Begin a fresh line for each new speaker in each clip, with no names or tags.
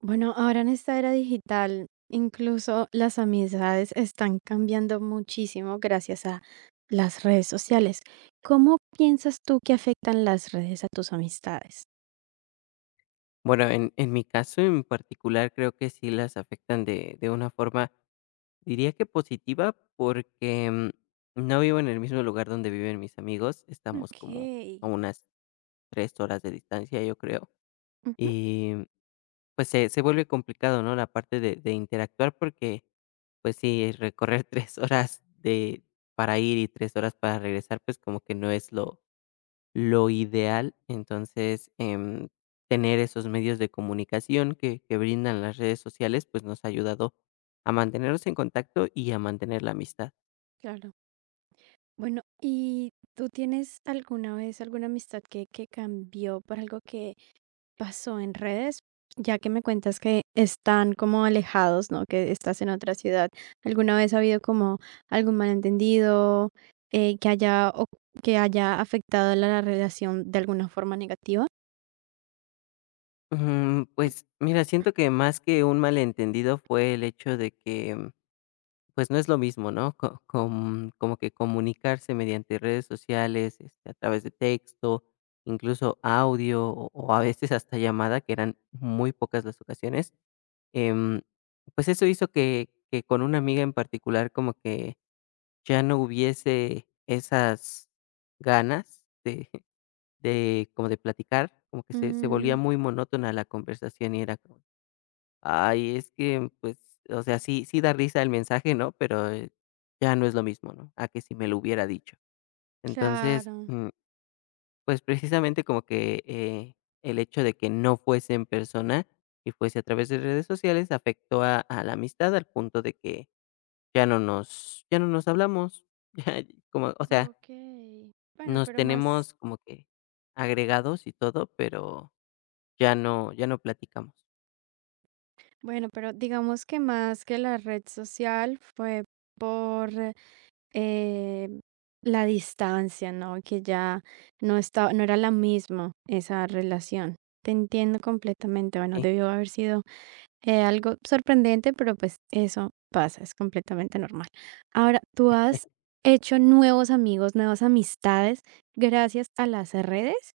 Bueno, ahora en esta era digital, incluso las amistades están cambiando muchísimo gracias a las redes sociales. ¿Cómo piensas tú que afectan las redes a tus amistades?
Bueno, en mi caso en particular creo que sí las afectan de una forma, diría que positiva, porque no vivo en el mismo lugar donde viven mis amigos, estamos
Ok,
como a unas 3 horas de distancia, yo creo,
ujú,
y pues se vuelve complicado, ¿no? La parte de interactuar porque, pues sí, recorrer 3 horas de, para ir y 3 horas para regresar, pues como que no es lo ideal, entonces, tener esos medios de comunicación que brindan las redes sociales, pues, nos ha ayudado a mantenernos en contacto y a mantener la amistad.
claro. Bueno, ¿y tú tienes alguna vez alguna amistad que cambió por algo pasó en redes? Ya que me cuentas que están como alejados, ¿no? Que estás en otra ciudad. ¿Alguna vez ha habido como algún malentendido eh, que haya o que haya afectado la relación de alguna forma negativa?
Pues, mira, siento que más que un malentendido fue el hecho de que, pues, no es lo mismo, ¿no? Co com como que comunicarse mediante redes sociales, este, a través de texto, incluso audio, o a veces hasta llamada, que eran muy pocas las ocasiones. Em, pues eso hizo que con una amiga en particular como que ya no hubiese esas ganas de de como de platicar, como que se volvía
Mm,
muy monótona la conversación y era como, ay, es que, pues, o sea, sí da risa el mensaje, ¿no? Pero ya no es lo mismo, ¿no? A que si me lo hubiera dicho. Entonces,
claro.
pues, precisamente como que, el hecho de que no fuese en persona y fuese a través de redes sociales afectó a la amistad al punto de que ya no nos hablamos, ya como, o sea,
Ok. Bueno,
nos
pero más,
tenemos como que agregados y todo, pero ya no ya no platicamos.
bueno, pero digamos que más que la red social fue eh, la distancia, ¿no? Que ya no estaba, no era la misma esa relación. Te entiendo completamente. Bueno,
Sí.
debió haber sido algo sorprendente, pero pues eso pasa, es completamente normal. Ahora, ¿tú has hecho nuevos amigos, nuevas amistades gracias a las redes?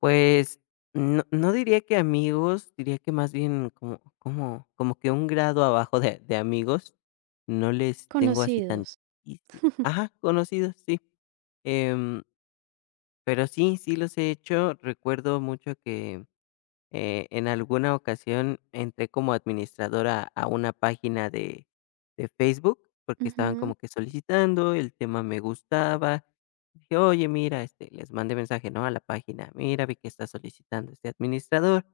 Pues, no diría que amigos, diría que más bien como que un grado abajo de amigos, no les tengo así
Conocidos.
tantísi ajá, conocidos, sí. Em, pero sí, sí los he hecho. Recuerdo mucho que en alguna ocasión entré como administradora a una página de Facebook, porque estaban
Ujú,
como que solicitando, el tema me gustaba. Dije: "Oye, mira", este, les mandé mensaje, ¿no?, a la página: "Mira, vi que está solicitando este administrador.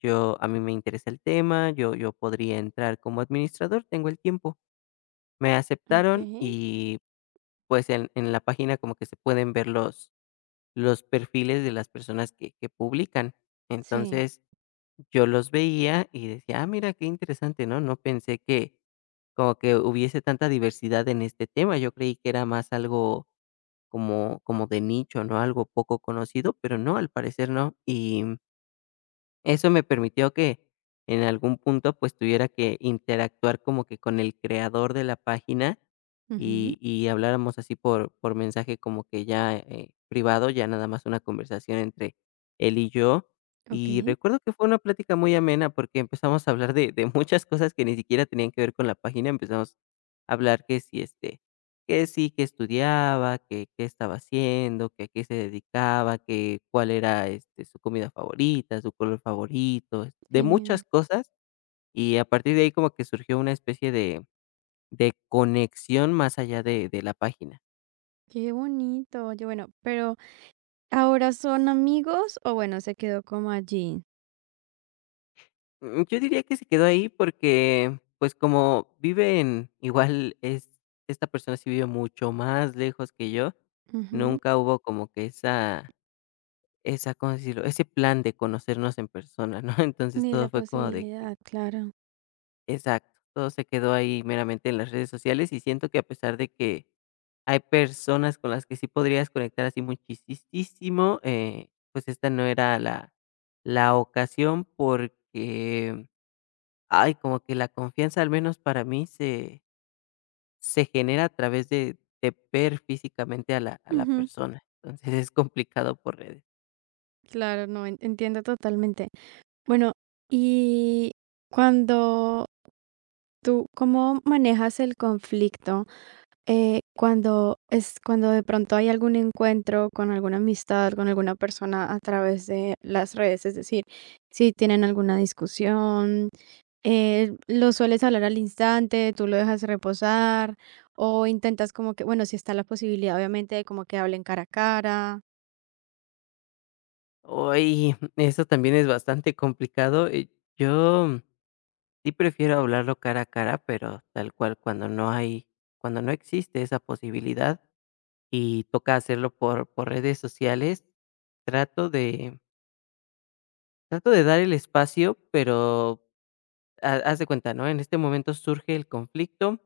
Yo a mí me interesa el tema, yo podría entrar como administrador, tengo el tiempo". Me aceptaron
okey,
y, pues, en la página como que se pueden ver los perfiles de las personas que publican.
sí,
Entonces, yo los veía y decía: "Ah, mira, qué interesante", ¿no? No pensé que como que hubiese tanta diversidad en este tema. Yo creí que era más algo como de nicho, ¿no? Algo poco conocido, pero no, al parecer no. Y eso me permitió que en algún punto, pues, tuviera que interactuar como que con el creador de la página
ujú,
y habláramos así por mensaje como que ya, privado, ya nada más una conversación entre él y yo. Y
okey,
recuerdo que fue una plática muy amena porque empezamos a hablar de muchas cosas que ni siquiera tenían que ver con la página. Empezamos a hablar que si, este, que sí, que estudiaba, que qué estaba haciendo, que a qué se dedicaba, que cuál era, este, su comida favorita, su color favorito, de muchas
genial,
cosas, y a partir de ahí como que surgió una especie de conexión más allá de la página.
qué bonito. Oye, bueno, pero, ¿ahora son amigos o bueno, se quedó como allí?
Mm, yo diría que se quedó ahí porque, pues, como vive en igual es esta persona sí vive mucho más lejos que yo,
Ujú,
nunca hubo como que esa, ¿cómo decirlo? Ese plan de conocernos en persona, ¿no? Entonces,
ni
todo
la
fue como de que
posibilidad, claro.
exacto, todo se quedó ahí meramente en las redes sociales, y siento que a pesar de que hay personas con las que sí podrías conectar así muchísimo pues esta no era la ocasión porque, ay, como que la confianza, al menos para mí, se genera a través de ver físicamente a la
Ujú,
persona. Entonces, es complicado por redes.
claro, no, en entiendo totalmente. Bueno, y cuando ¿tú cómo manejas el conflicto, cuando de pronto hay algún encuentro con alguna amistad, con alguna persona a través de las redes? Es decir, si tienen alguna discusión, ¿lo sueles hablar al instante, tú lo dejas reposar o intentas como que, bueno, si está la posibilidad, obviamente, de como que hablen cara a cara?
Uy, eso también es bastante complicado, yo sí prefiero hablarlo cara a cara, pero tal cual, cuando no existe esa posibilidad y toca hacerlo por redes sociales, trato de trato de dar el espacio, pero ha haz de cuenta, ¿no? En este momento surge el conflicto,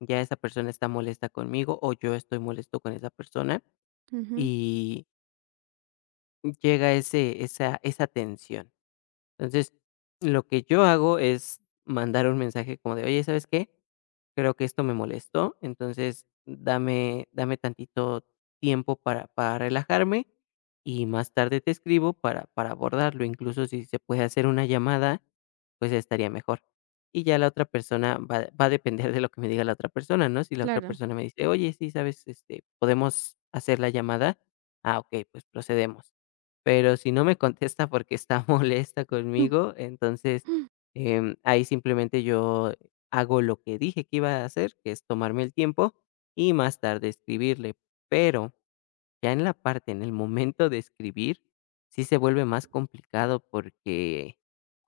ya esa persona está molesta conmigo o yo estoy molesto con esa persona
Ujú,
y llega ese esa esa tensión. Entonces, lo que yo hago es mandar un mensaje como de, oye, ¿sabes qué? Creo que esto me molestó, entonces dame tantito tiempo para relajarme y más tarde te escribo para abordarlo. Incluso si se puede hacer una llamada, pues estaría mejor. Y ya la otra persona va a depender de lo que me diga la otra persona, ¿no? Si la otra
claro.
persona me dice, oye, sí, sabes, este, podemos hacer la llamada. Ah, ok, pues procedemos. Pero si no me contesta porque está molesta conmigo, entonces, ahí simplemente yo hago lo que dije que iba a hacer, que es tomarme el tiempo y más tarde escribirle. Pero ya en la parte, en el momento de escribir, sí se vuelve más complicado porque,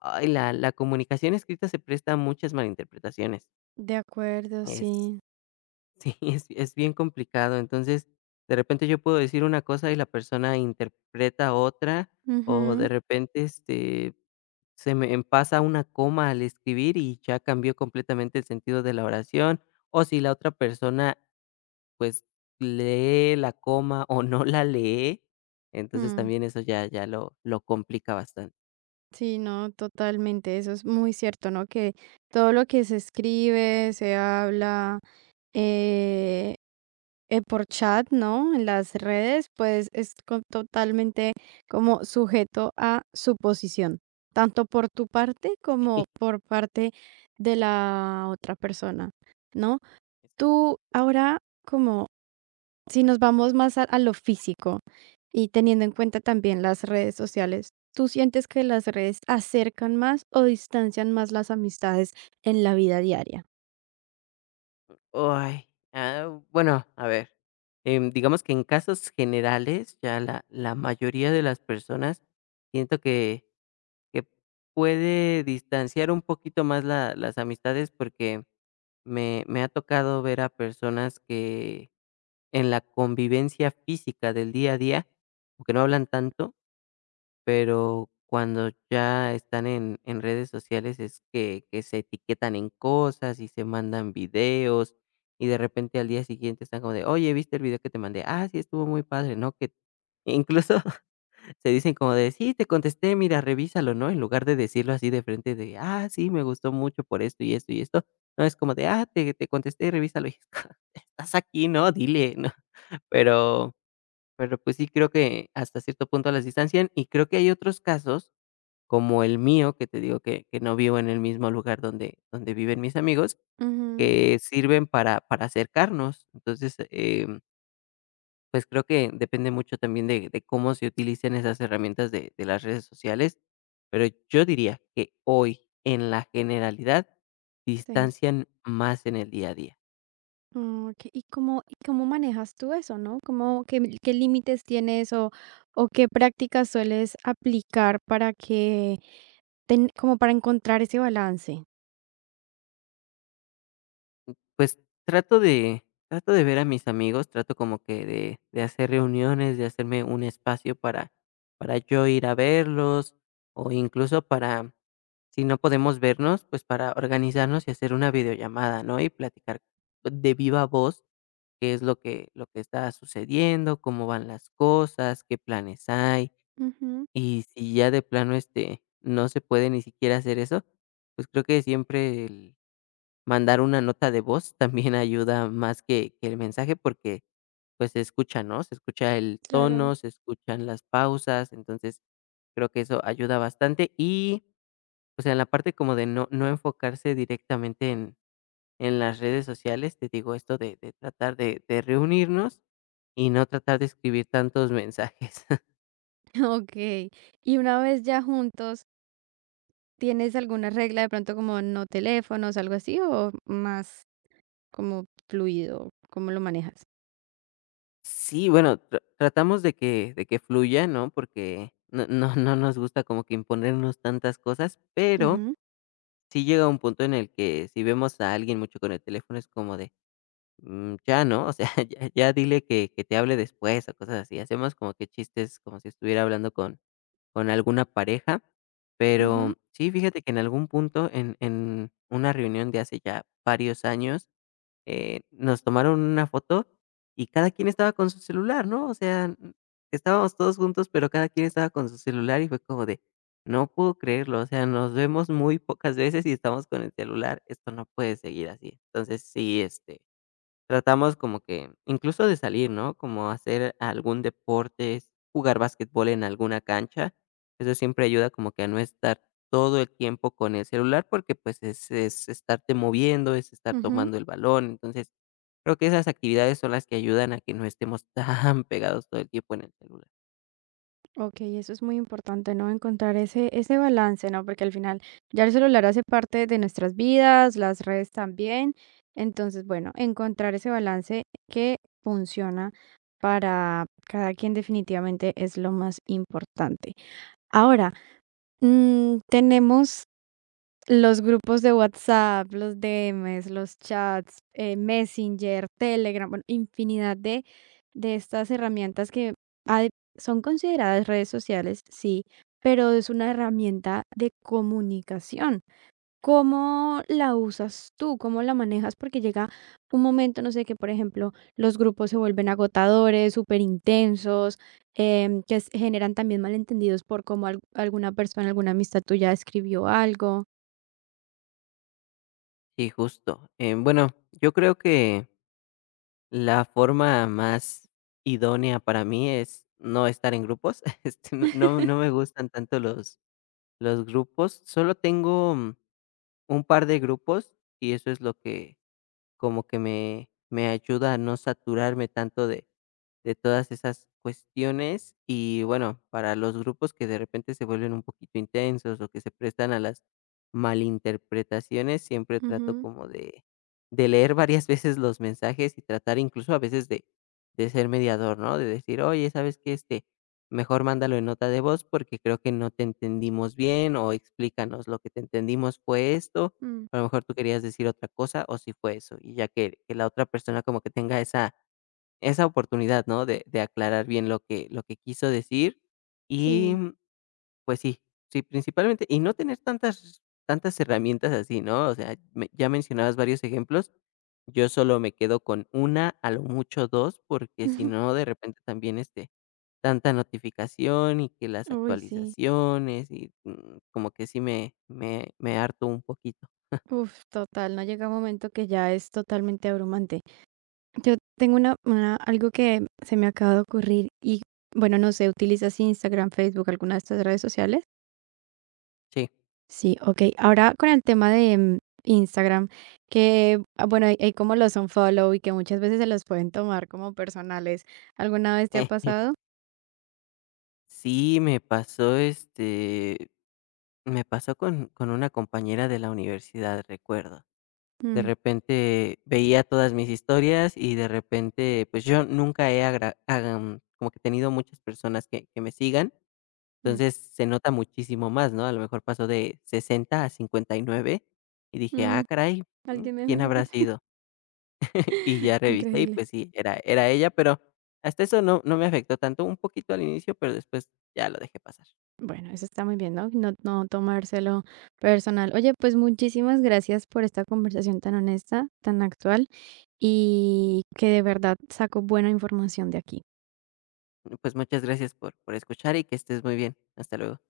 ay, la comunicación escrita se presta a muchas malinterpretaciones.
De acuerdo,
Es
sí.
Sí, es bien complicado. Entonces, de repente yo puedo decir una cosa y la persona interpreta otra, o de
Ujú,
repente, este, se me pasa una coma al escribir y ya cambió completamente el sentido de la oración, o si la otra persona, pues, lee la coma o no la lee, entonces
mm.
también eso ya lo complica bastante.
Sí, no, totalmente, eso es muy cierto, ¿no? Que todo lo que se escribe, se habla, eh, por chat, ¿no? En las redes, pues es totalmente como sujeto a suposición, tanto por tu parte como por parte de la otra persona, ¿no? Tú ahora como si nos vamos más a lo físico y teniendo en cuenta también las redes sociales, ¿tú sientes que las redes acercan más o distancian más las amistades en la vida diaria?
Ay, ah, bueno, a ver. Digamos que en casos generales, ya la mayoría de las personas siento que puede distanciar un poquito más la las amistades, porque me ha tocado ver a personas que en la convivencia física del día a día, como que no hablan tanto, pero cuando ya están en redes sociales es que se etiquetan en cosas y se mandan videos, y de repente al día siguiente están como de: "Oye, ¿viste el video que te mandé? Ah, sí, estuvo muy padre", ¿no? Que incluso se dicen como de: "Sí, te contesté, mira, revísalo", ¿no? En lugar de decirlo así de frente de: "Ah, sí, me gustó mucho por esto y esto y esto". No, es como de: "Ah, te contesté, revísalo". Y es como: "Estás aquí, ¿no? Dile", ¿no? Pero pero, pues, sí creo que hasta cierto punto las distancian, y creo que hay otros casos, como el mío, que te digo que no vivo en el mismo lugar donde viven mis amigos,
Ujú,
que sirven para acercarnos. Entonces, pues, creo que depende mucho también de cómo se utilicen esas herramientas de las redes sociales, pero yo diría que hoy, en la generalidad,
sí.
distancian más en el día a día.
Mm, ok. ¿Y cómo manejas tú eso, no? ¿Cómo, qué límites tienes o qué prácticas sueles aplicar para que como para encontrar ese balance.
Pues trato de ver a mis amigos, trato como que de hacer reuniones, de hacerme un espacio para yo ir a verlos, o incluso para, si no podemos vernos, pues para organizarnos y hacer una videollamada, ¿no? Y platicar de viva voz qué es lo que está sucediendo, cómo van las cosas, qué planes hay,
Ujú,
y si ya de plano, este, no se puede ni siquiera hacer eso, pues creo que siempre el mandar una nota de voz también ayuda más que el mensaje, porque, pues, se escucha, ¿no? Se escucha el
claro.
tono, se escuchan las pausas, entonces, creo que eso ayuda bastante. Y, o sea, en la parte como de no enfocarse directamente en las redes sociales, te digo esto de tratar de reunirnos y no tratar de escribir tantos mensajes.
Ok. Y una vez ya juntos, ¿tienes alguna regla de pronto como no teléfonos, algo así, o más como fluido? ¿Cómo lo manejas?
Sí, bueno, tratamos de que fluya, ¿no? Porque no nos gusta como que imponernos tantas cosas, pero
Ujú,
sí llega un punto en el que si vemos a alguien mucho con el teléfono es como de, mm, ya, ¿no? O sea, ya dile que te hable después o cosas así. Hacemos como que chistes como si estuviera hablando con alguna pareja,
ujú,
pero sí, fíjate que en algún punto en una reunión de hace ya varios años nos tomaron una foto y cada quien estaba con su celular, ¿no? O sea, estábamos todos juntos, pero cada quien estaba con su celular y fue como de, no puedo creerlo, o sea, nos vemos muy pocas veces y estamos con el celular, esto no puede seguir así. Entonces, sí, este, tratamos como que incluso de salir, ¿no? Como hacer algún deporte, jugar básquetbol en alguna cancha. Eso siempre ayuda como que a no estar todo el tiempo con el celular, porque, pues, es estarte moviendo, es estar
ujú.
tomando el balón. Entonces, creo que esas actividades son las que ayudan a que no estemos tan pegados todo el tiempo en el celular.
Ok, eso es muy importante, ¿no? Encontrar ese balance, ¿no? Porque al final ya el celular hace parte de nuestras vidas, las redes también. Entonces, bueno, encontrar ese balance que funciona para cada quien definitivamente es lo más importante. Ahora, tenemos los grupos de WhatsApp, los DMs, los chats, Messenger, Telegram, bueno, infinidad de estas herramientas que hay- son consideradas redes sociales, sí, pero es una herramienta de comunicación. ¿Cómo la usas tú? ¿Cómo la manejas? Porque llega un momento, no sé, que por ejemplo los grupos se vuelven agotadores, súper intensos, que generan también malentendidos por cómo alguna persona, alguna amistad tuya escribió algo.
Sí, justo. Bueno, yo creo que la forma más idónea para mí es no estar en grupos. Este, no me gustan tanto los grupos, solo tengo un par de grupos y eso es lo que como que me ayuda a no saturarme tanto de todas esas cuestiones. Y bueno, para los grupos que de repente se vuelven un poquito intensos o que se prestan a las malinterpretaciones, siempre trato
Ujú,
como de leer varias veces los mensajes y tratar incluso a veces de ser mediador, ¿no? De decir: "Oye, ¿sabes qué? Este, mejor mándalo en nota de voz porque creo que no te entendimos bien", o "Explícanos, lo que te entendimos fue esto",
mm,
a lo mejor tú querías decir otra cosa o si fue eso, y ya que la otra persona como que tenga esa oportunidad, ¿no?, de aclarar bien lo que quiso decir y,
sí.
pues sí, sí, principalmente y no tener tantas herramientas así, ¿no? O sea, me ya mencionabas varios ejemplos, yo solo me quedo con una a lo mucho 2 porque si no, de repente también, este, tanta notificación y que las
Uy, sí.
actualizaciones y, como que sí me harto un poquito.
Uf, total, no llega un momento que ya es totalmente abrumante. Yo tengo una, algo que se me acaba de ocurrir y bueno, no sé, ¿utilizas Instagram, Facebook, alguna de estas redes sociales?
Sí.
Sí, ok. Ahora con el tema de Instagram, que ah, bueno, hay como los unfollow y que muchas veces se los pueden tomar como personales. ¿Alguna vez te ha pasado?
Sí, me pasó, este, me pasó con una compañera de la universidad, recuerdo. De
Mm,
repente veía todas mis historias y de repente, pues, yo nunca he agra como que tenido muchas personas que me sigan,
mm,
entonces se nota muchísimo más, ¿no? A lo mejor pasó de 60 a 59 y nueve y dije:
mm,
"Ah, caray, mm,
alguien me dejó de
¿quién
seguir.
habrá sido?". Y ya revisé y,
Increíble.
pues sí, era ella, pero hasta eso no me afectó tanto, un poquito al inicio, pero después ya lo dejé pasar.
Bueno, eso está muy bien, ¿no? No, no tomárselo personal. Oye, pues muchísimas gracias por esta conversación tan honesta, tan actual y que de verdad saco buena información de aquí.
Pues muchas gracias por escuchar y que estés muy bien. Hasta luego.